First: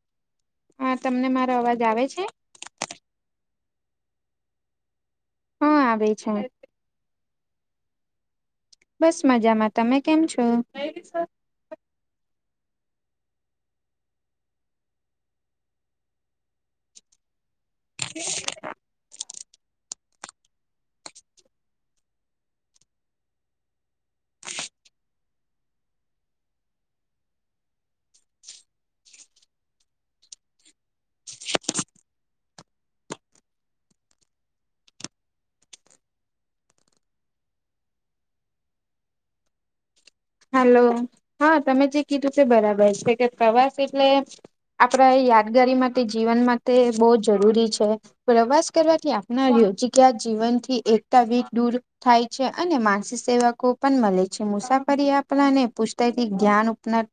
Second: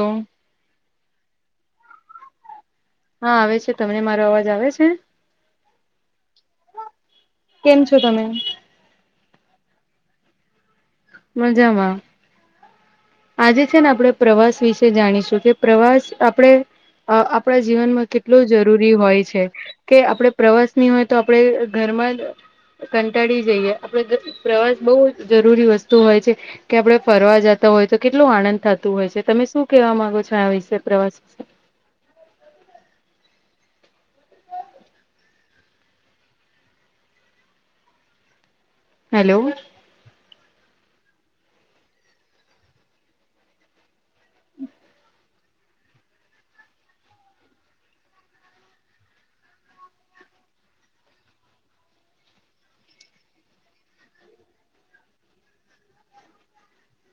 હમ્મ. હા તમને મારો અવાજ આવે છે હા આવે છે તમને મારો અવાજ આવે છે હા આવે છે કેમ છો તમે બસ મજામાં તમે કેમ છો મજામાં આજે છે ને આપણે પ્રવાસ વિશે જાણીશું કે પ્રવાસ આપણે અ આપણા જીવનમાં કેટલું જરૂરી હોય છે કે આપડે પ્રવાસ ની હોય તો આપણે ઘરમાં જ કંટાળી જઈએ. આપડ પ્રવાસ બહુ જરૂરી વસ્તુ હોય છે. કે આપડે ફરવા જતા હોય તો કેટલું આનંદ થતું હોય છે તમે શું કેવા માંગો છો આ વિશે પ્રવાસ વિશે? હેલો. હલો હા તમે જે કીધું છે બરાબર છે કે પ્રવાસ એટલે આપડા એ યાદગારી માટે જીવન માટે બહુ જરૂરી છે. પ્રવાસ કરવાથી આપનારીઓ જગ્યા જીવન થી એકતા વી દૂર થાય છે અને માનસીક સેવકો પણ મળે છે મુસાફ ફ આપલા ને પુછતાથી ગ્યાંન ઉપના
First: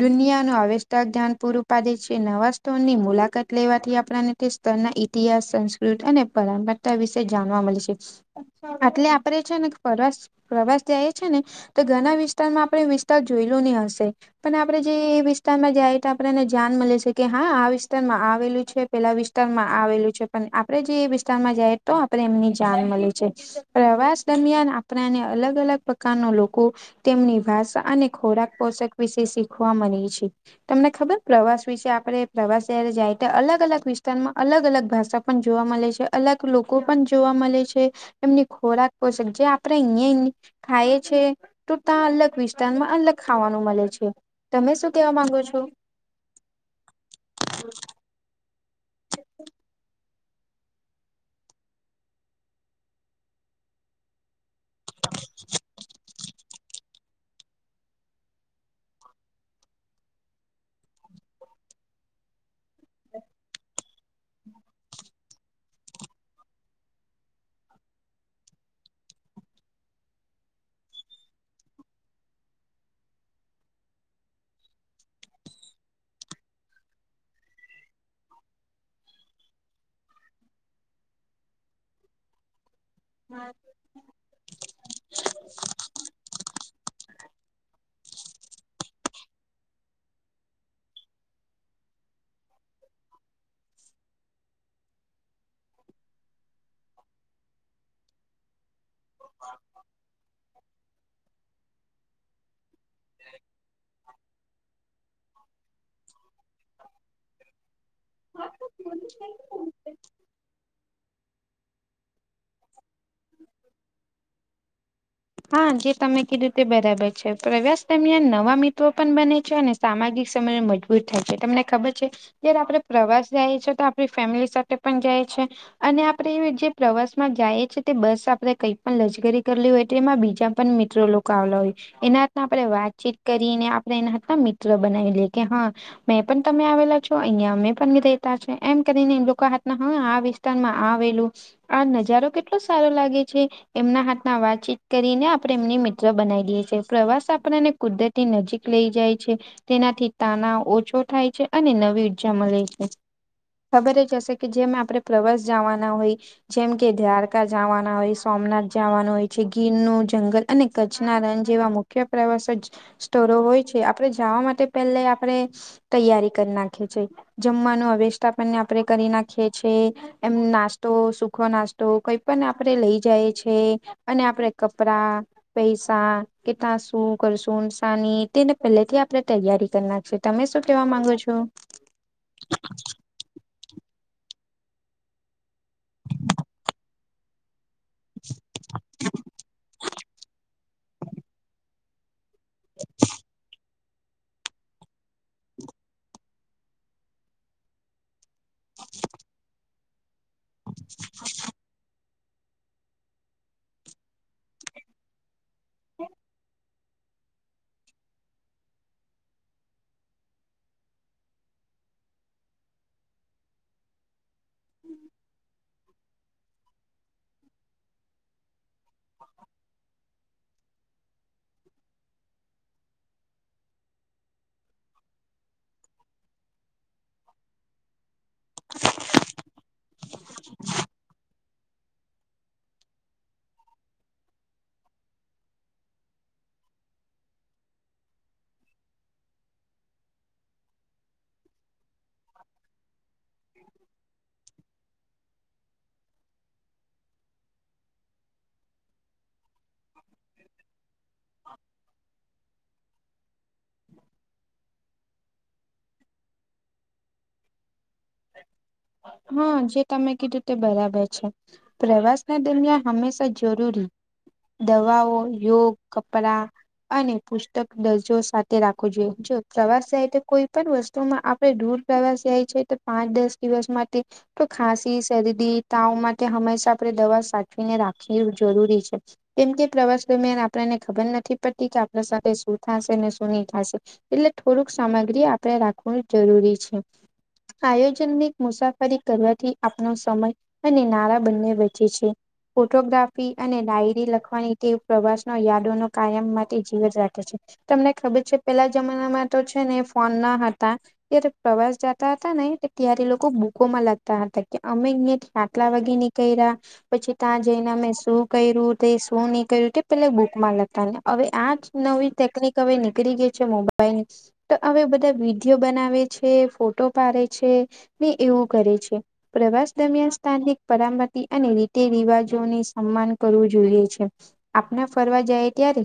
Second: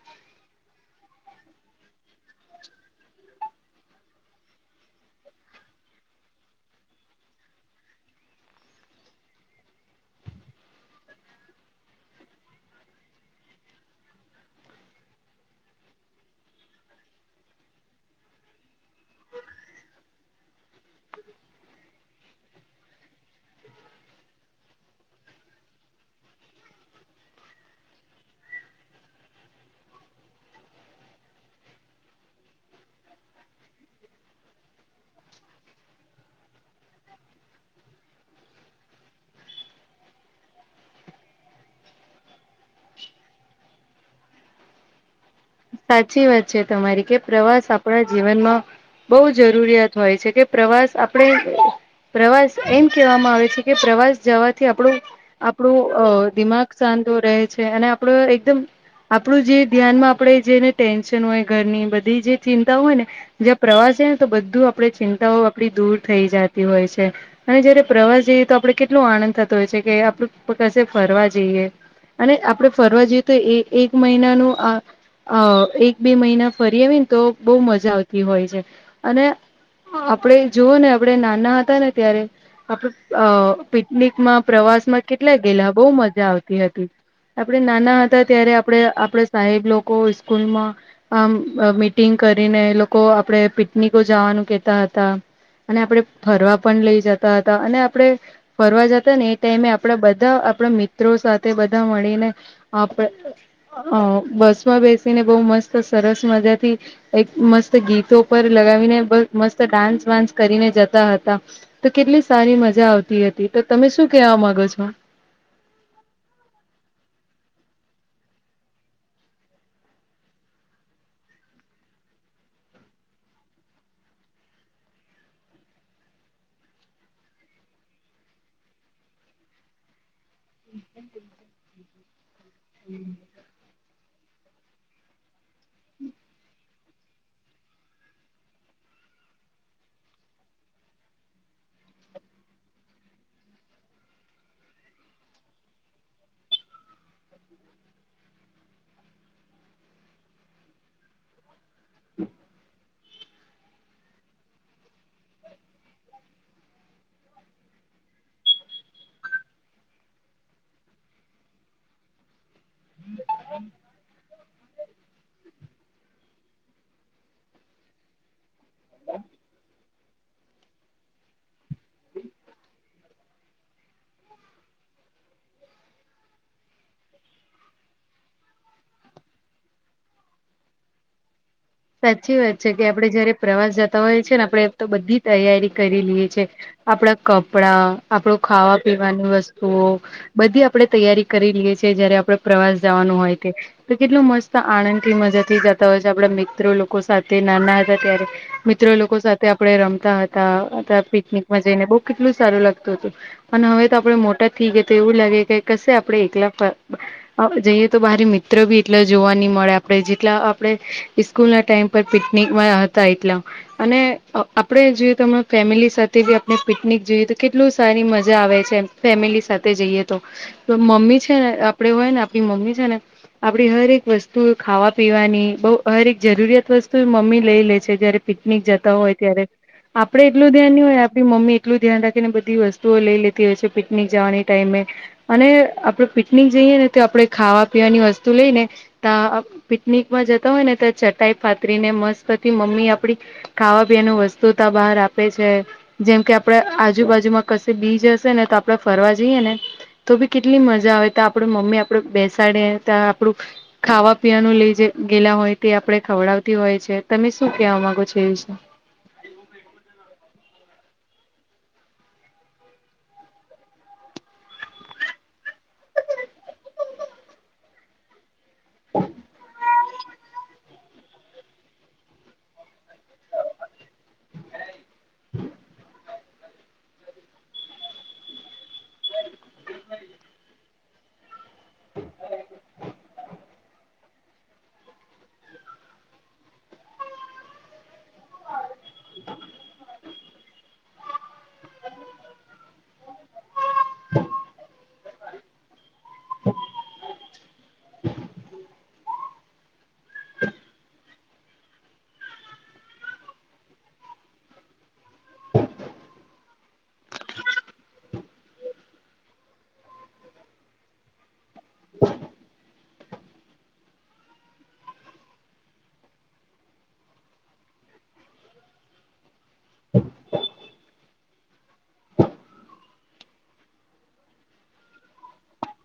દુનિયા ન આવષતા ધ્યાન પૂરું પાડે છે નવા સ્ટોનની મુલાકાત લેવાથી આપને ત ના ઇતિહાસ સંસ્કૃત અને પરંપરાતા વિશે જાણવા મળે છે. આટલે આપડે છે ને પ્રવાસ પ્રવાસ જએ છે ને, તો ઘણા વિસ્તારમાં આપણે વિસ્તાર જોયલું નહી હશે. પણ આપણેે જે વિસ્તારમાં જાય તો આપણે એને ધ્યાન મળે છે કે હા આ વિસ્તારમાં આવેલું છે પેલા વિસ્તાર વિસ્તારમાં આવેલું છે પણ આપડે જે એ વિસ્તારમાં જઈ તો આપણે એમની જાણ મળી છે. પ્રવાસ દરમિયાન આપણાને અલગ અલગ પ્રકારના લોકો તેમની વાાષા અને ખોરાક પોષક વિશે શીખવા મળે છે. તમને ખબર પ્રવાસ વિશે આપણે પ્રવાસ જયારે જાય તો અલગ અલગ વિસ્તારમાં અલગ અલગ ભાષા પણ જોવા મળે છે અલગ લોકો પણ જોવા મળે છે. એમની ખોરાક પોષક જે આપણેે અહં ખાય છે. તો ત્યા અલગ વિસ્તારમાં અલગ ખાવાનું મળે છે, તમે શું કેવા માંગો છો. સાચી વાત છે તમારી કે પ્રવાસ આપણા જીવનમાં, બહુ જરૂરિયાત હોય છે કે પ્રવાસ આપણે પ્રવાસ એમ કહેવામાં આવે છે કે પ્રવાસ જવા થી આપું આપણું દિમાગ શાંત રહે છે અને આપડ એકદમ આપણું જે ધ્યાનમાં આપણેે જેને ટેન્શન હોય ઘરની બધી જે ચિંતા હોય ને, જ્યાં પ્રવાસે તો બધું આપે ચિંતાઓ આપડી દૂર થઈ જતી હોય છે. અને જયારે પ્રવાસ જઈએ તો આપડણે કેટલો આનંદ થતો હોય છે કે આપડું કશે ફરવા જઈએ. અને આપડણે ફરવા જઈએ તો એ એક મહિનાનું આ અ એક બે મહિના ફરી આવીને તો બહ મજા આવતી હોય છે, અને આપડે જોવઓ ને આપણેે નાના હતા ને ત્યારે, આપડ પિકનિકમાં પ્રવાસમાં કેટલા ગેલા બહુ મજા આવતી હતી. આપણેે નાના હતા ત્યારે આપણે આપડે સાહેબ લોકો સ્સ્કૂલમાં. આમ મીટિંગ કરીને લોકો આપડે પિકનિકો જવાનું કેતા હતા. અને આપણે ફરવા પણ લઈ જતા હતા અને આપણેે ફરવા જતા ને એ ટાઈમે આપડા બધા આપણા મિત્રો સાથે બધા મળીને. આપ હ બસ માં બેસીને બહુ મસ્ત સરસ મજા થી, એક મસ્ત ગીત પર લગાવીને બ મસ્ત ડાન્સ વાન્સ કરીને જતા હતા, તો કેટલી સારી મજા આવતી હતી તો તમે શું કેવા માંગો છો. હા જે તમે કીધું તે બરાબર છે પ્રવાસ દરમિયાન નવા મિત્રો પણ બને છે અને સામાજિક સમયને મજબૂત થાય છે તમને ખબર છે. જયારે આપડે પ્રવાસ જઈએ છીએ તો આપણી ફેમિલી સાથે પણ જાય છે. અને આપડે જે પ્રવાસમાં જઈએ છીએ તે બસ આપણે કંઈક પણ લજગરી કરલી હોય. તેમાં બીજા પણ મિત્રો લોકો આવલા હોય, એના આપણે વાતચીત કરી ને આપણે એના હતા મિત્ર બનાવી લેએ કે હા. મેં પણ તમે આવેલા છો અહિયાં અમે પણ રેતા એમ કરીને એમ લોકો હાથ ના હવે માં આવેલું, આ નજારો કેટલો સારો લાગે છે, એમના હાથ ના વાતચીત કરીને આપણે એમને મિત્ર બનાવી દઈએ છીએ પ્રવાસ આપણને કુદરતી નજીક લઈ જાય છે. તેનાથી તનાવ ઓછો થાય છે અને નવી ઉર્જા મળે છે. ખબર જશે કે જે મે આપણે ફ્લવર્સ જવાના હોય જેમ કે દ્વારકા જવાના હોય સોમનાથ જવાનું હોય છે. ગીરનું જંગલ અને કચ્છના રણ જેવા મુખ્ય પ્રવાસો જ સ્ટોરો હોય છે આપડે જવા માટે પેલે આપણે તૈયારી કરી નાખે છે. જમવાનું અવેષથાપને આપણે કરી નાખીએ છીએ. એમ નાસ્તો સુખો નાસ્તો કઈ પણ આપે લઈ જાય છે અને આપડે કપડા પૈસા કે ત્યાં શું કરશું સાની તેને પેલેથી આપણે તૈયારી કરનારખી. તમે શું કેવા માંગો છો? સાચી વાત છે કે આપડે જયારે પ્રવાસ જતા હોય છે ને આપડે તો બધી તૈયારી કરી લ છે આપણા કપડા આપડો ખાવા પીવાની વસ્તુઓ બધી આપડે તૈયારી કરી લઈએ છ છેએ. જયારે આપણેે પ્રવાસ જવાનું હોય તો કેટલું મસ્ત આનંદ થી મજા થી જતા હોય છે આપે મ લોકો સાથે નાના હતા ત્યારે મિત્ર લોકો સાથે આપણે રમતા હતા. પિકનિકમાં જઈને બઉુ કેટલું સારું લાગતું હતું. અને હવે તો આપડે મોટા થઈ ગયા તો એવું લાગે કે કશે આપડે એકલા જઈએ તો બરી મિત્ર બી એટલા જોવા નઈ મળે આપડે જેટલા આપડે સ્કૂલ ના ટાઈમ પર પિકનિકમાં હતા એટલા અને આપડ જોઈએ ત ફેમિલી સાથે આપણે પિકનિક જોઈએ તો કેટલું સારી મજા આવે છે. ફેમિલી સાથે જઈએ તો મમ્મી છે ને આપડે હોય ને આપણી મમ્મી છે ને આપડી હરેક વસ્તુ ખાવા પીવાની બહ હર એક જરૂરિયાત વસ્તુ મમ્મી લઈ લે છે જયારે પિકનિક જતા હોય ત્યારે આપડે એટલું ધ્યાન હોય આપ મમ્મી એટલું ધ્યાન રાખીને બધી વસ્તુઓ લઈ લેતી હોય છે પિકનિક જવાની ટાઈમે અને આપડ પિકનિક જઈએ ને તો આપણે ખાવા પીવાની વસ્તુ લઈ ને ત પિકનિકમાં જતા હોય ને ત્યાં ચટાઈ પાાતરી ને મસ્તતી મમ્મી આપડી ખાવા પીવાનું વસ્તુ બહાર આપે છે. જેમ કે આપડે આજુબાજુમાં કશે બીજ હશે ને તો આપડે ફરવા જઈએ ને તો ભી કેટલી મજા આવે ત આપડ મમ્મી આપડે બેસાડે ત આપણું ખાવા પીવાનું લઇ જ ગેલા હોય તે આપે ખવડાવતી હોય છે તમે શું કેવા માંગો છો એ વિશે હા જે તમે કીધું તે બરાબર છે. પ્રવાસના દરમિયાન હંમેશા જરૂરી દવાઓ યોગ કપડા અને પુસ્તક દરજો સાથે તે રાખવું જોઈએ જો પ્રવાસ થાય તો કોઈ પણ વસ્તુમાં આપણે દૂર પ્રવાસ જાય છે તો પાંચ દસ દિવસ માટે તો ખાંસી શરદી તાવ માટે હંમેશા આપણે દવા સાચવીને રાખવી જરૂરી છે. કેમ કે પ્રવાસ દરમિયાન આપને ખબર નથી પડતી કે આપણા સાથે શું થશે ને શું નઈ એટલે થોડુંક સામગ્રી આપણે રાખું જરૂરી છે આયોજનની મુસાફરી કરવાથી આપનો સમય અને નાળ બંને વચચે છે ફોટોગ્રાફી અને ડાયરી લખવાની ટેવ પ્રવાસ ન યાદો ન કાયમ માટેથી જીવત રાખે છે. તમને ખબર છે પેલા જમાનામાં તો છે ને ફોન ના હતા. ત્યારે પ્રવાસ જતા હતા ને ત્યારે લોકો બૂકો માં લગતા હતા કે અમે અ આટલા વાગે નીકળ્યા પછી ત્યાં જઈને અમે શું કર્યું તે શું નહી કર્યું તે પેલા બુક માં લેતા ને હવે આ જ નવી ટેકનિક હવે નીકળી ગઈ છે મોબાઈલ તો હવે બધા વિડીિયો બનાવે છે ફોટો પાડે છે ને એવું કરે છે. પ્રવાસ દરમિયાન સ્થાનિક પરામતી અને રીતિ રિવાજોને સન્માન કરવું જોઈએ છે. આપણે ફરવા જાય ત્યારે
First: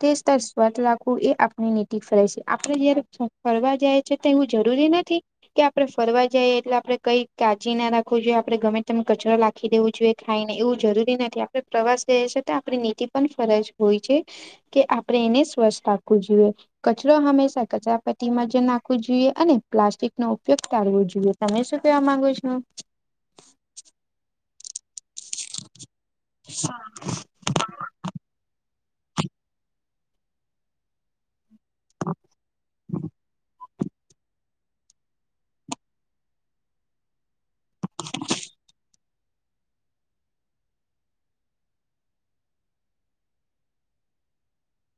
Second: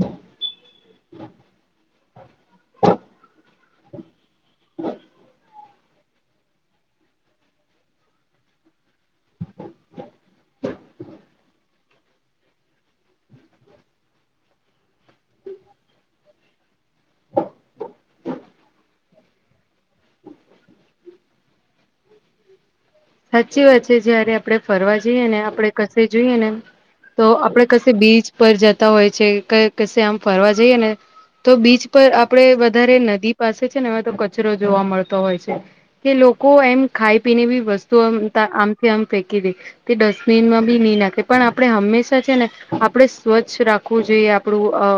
તે સ્તર સ્વત રાખવું એ આપણી નીતિ ફરે છે. આપડે જયારે ફરવા જાય છે તો એવું જરૂરી નથી કે આપડે ફરવા જઈએ એટલે આપણે કઈક કાળજી ના રાખવું જોઈએ આપડે ગમે તમને કચરો લખી દેવો જોઈએ ખાઈને એવું જરૂરી નથી. આપ આપ પ્રવાસ ગઈએ છે તો આપણી નીતિ પણ ફરજ હોય છે. કે આપણે એને સ્વસ્થ રાવું જોઈએ. કચરો હંમેશા કચરા પટીમાં જ નાખવું જોઈએ અને પ્લાસ્ટિક નો ઉપયોગ કરાવો જોઈએ. તમે શું કેવા માંગો છો? સાચી વાત છે જયારે આપડણે ફરવા જઈએ ને આપડણે કશે જોઈએ ને તો આપડે કશે બીચ પર જતા હોય છે, ક કશે આમ ફરવા જઈએ ને તો બીચ પર આપડે વધારે નદી પાસે છે, ને એ તો ક જોવા મળતો હોય છે, કે લોકો એમ ખાઈ પીને બી વસ્તુઓમ આમથી આમ ફેંકી દે તે ડસ્ટબિનમાં બી નહી નાખે પણ આપણે હંમેશા છે ને આપણે સ્વચ્છ રાખ ખવું જોઈએ આપણું અ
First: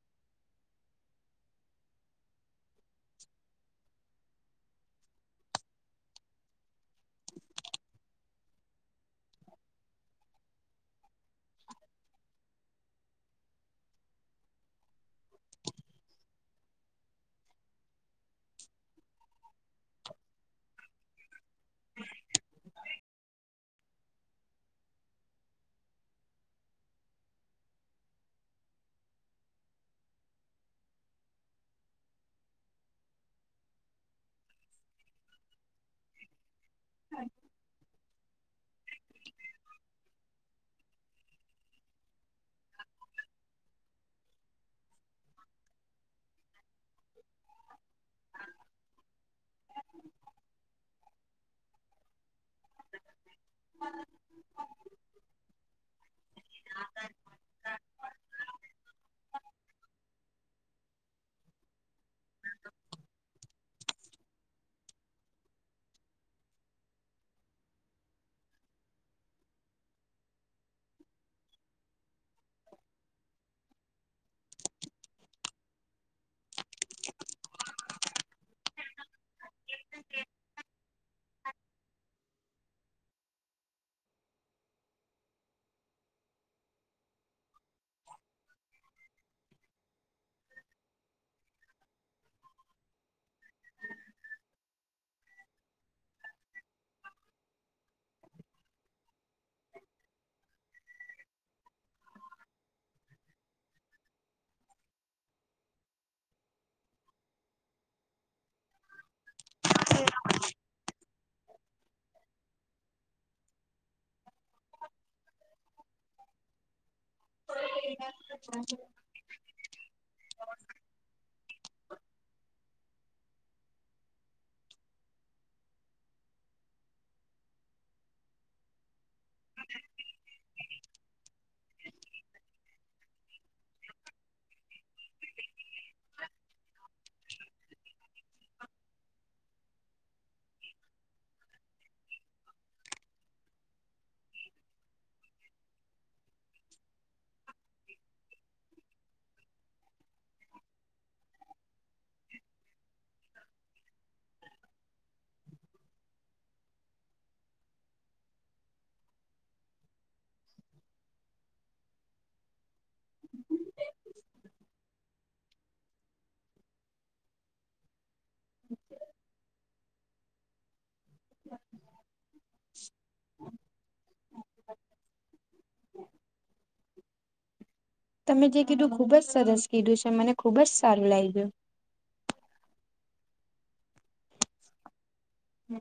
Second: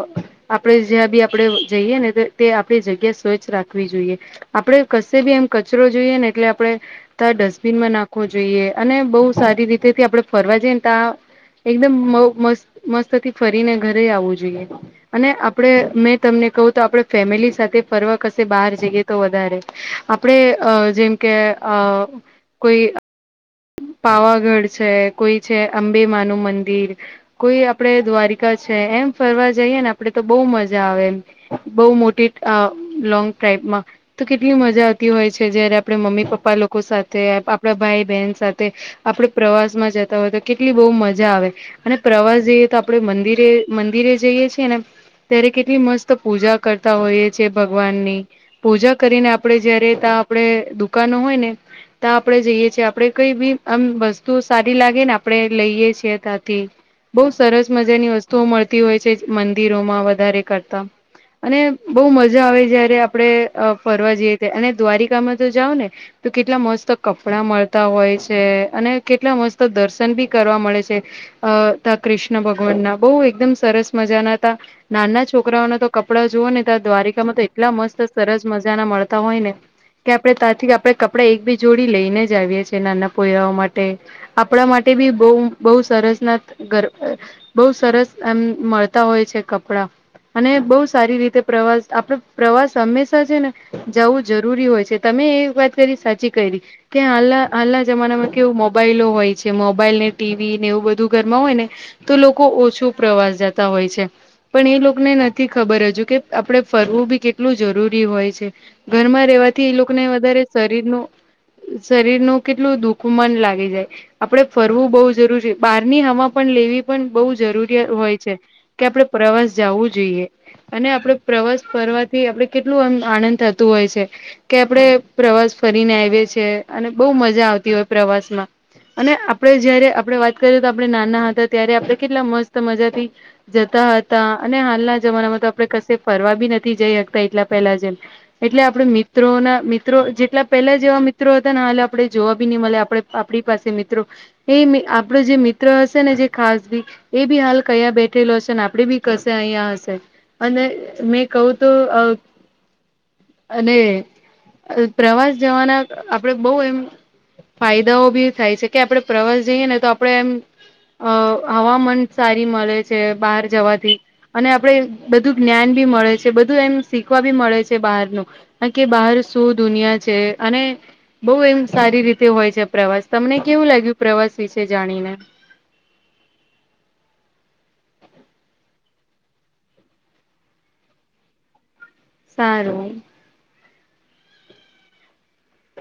આપણે જ્યાં બી આપણે જઈએ ને તે આપણી જગ્યા સ્વચ્છ રાખવી જોઈએ. આપડે કશે ભી એમ કચરો જોઈએ ને એટલે આપણે ત્યાં ડસ્ટબીનમાં નાખવો. જોઈએ અને બહુ સારી રીતે થી આપણે ફરવા જઈએ ને ત્યા એકદમ‌ મ મસ્ત મસ્તથી ફરીને ઘરે આવવું જોઈએ. અને આપણે મેં તમને કહું તો આપણે ફેમિલી સાથે ફરવા કશે બહાર જઈએ તો વધારે આપણે અ જેમ કે અ કોઈ પાવાગઢ છે કોઈ છે અંબેમા નું મંદિર કોઈ આપડે દ્વારિકા છે, એમ ફરવા જઈએ ને આપડે તો બહુ મજા આવે એમ બઉ મોટી અ લોંગ ડ્રાઈવ માં તો કેટલી મજા આવતી હોય છે, જયારે આપણે મમ્મી, પપ્પા લોકો સાથે આપણા ભાઈ, બહેન તે આપડે પ્રવાસ માં જતા હોય તો કેટલી બહુ મજા આવે. અને પ્રવાસ જઈએ તો આપણે મંદિરે મંદિરે જઈએ છીએ ને ત્યારે કેટલી મસ્ત પૂજા કરતા હોઈએ છે, ભગવાનની પૂજા કરીને આપણે જયારે ત્યાં આપણે દુકાનો હોય ને ત્યાં આપણે જઈએ છીએ આપણે કઈ બી આમ વસ્તુ સારી લાગે ને આપડે લઈએ છીએ ત્યાંથી બહુ સરસ મજા જેની વસ્તુઓ મળતી હોય છે, મંદિરોમાં વધારે કરતા અને બહુ મજા આવે જયારે આપણે અ ફરવા જઈએ ત્યાં અને દ્વારિકામાં તો જાવ ને તો કેટલા મસ્ત કપડાં મળ તા હોય છે, અને કેટલા મસ્ત દર્શન બી કરવા મળે છે. અ ત કૃષ્ણ ભગવાન ના બહુ એકદમ સરસ મજા ના હતા. નાના છોકરાઓના તો કપડાં જુઓ ને તો દ્વારિકામાં તો એટલા મસ્ત સરસ મજા ના મળતા હોય ને કે આપણે ત્યાંથી આપણે કપડા એકબી જોડી લઈને જ આવીએ છીએ નાના પોયરાઓ માટે. આપણા માટે બી બહ બહુ સરસના ગ બઉુ સરસ એમ મળતા હોય છે કપડા. અને બહુ સારી રીતે પ્રવાસ આપણે પ્રવાસ હંમેશા છે, ને જવું જરૂરી હોય છે. તમે એ વાત કરી સાચી કરી કે અલા હાલના જમાનામાં કેવું મોબાઈલો હોય છે, મોબાઈલ ને ટીવી ને એવું બધું ઘરમાં હોય ને તો લોકો ઓછો પ્રવાસ જતા હોય છે. પણ એ લોકોને નથી ખબર હજુ કે આપણે ફરવું બી કેટલું જરૂરી હોય છે. ઘરમાં રહેવાથી એ લોકોને વધારે શરીરનું શરીરનું કેટલું દુઃખમન લાગી જાય. આપડે ફરવું બહુ જરૂરી, બારની હવા પણ લેવી પણ બઉ જરૂરી અ હોય છે કે આપડે પ્રવાસ જવું જોઈએ. અને આપડે પ્રવાસ કરવાથી આપણે કેટલુ અમ આનંદ થતું હોય છે‌. કે આપડે પ્રવાસ ફરીને આવીએ છીએ, અને બહુ મજા આવતી હોય પ્રવાસમાં. અને આપડે જયારે આપણે વાત કરીએ, તો આપણે નાના હતા ત્યારે આપણે કેટલા મસ્ત મજાથી જતા હતા અને હાલના જમાનામાં તો આપડણે કશ ફરવા બી નથી જઈ શકતા એટલા પહેલા જેમ એટલે આપડ મિત્રોના મિત્રો જેટલા પેલા જેવા મિત્રો હતા ને હા આપણે જોવા બી નહી મળે આપણે આપણી પાસે મિત્રો એ આપડો જે મિત્ર હશે ને જે ખાસી એ બી હાલ કયા બેઠેલો હશે ને આપે બી કશે અહિયાયા હશે. અને મેં કહું તો અ અને પ્રવાસ જવાના આપડે બહુ એમ ફાયદાઓ બી થાય છે, કે આપડણે પ્રવાસ જઈએ ને તો આપડણે એમ અ હવામાન સારી મળે છે, બહાર જવાથી અને આપડે બધું જ્ઞાન ભી મળે છે, બધું એમ શીખવા બી મળે છે બહારનું હ કે બહાર શું દુનિયા છે અને બઉ એમ સારી રીતે હોય છે, પ્રવાસ તમને કેવું લાગ્યું પ્રવાસ વિશે જાણીને? તમે જે કીધું ખુબ જ સરસ કીધું છે, મને ખુબ જ સારું લાગ્યું સારું હમ્મ,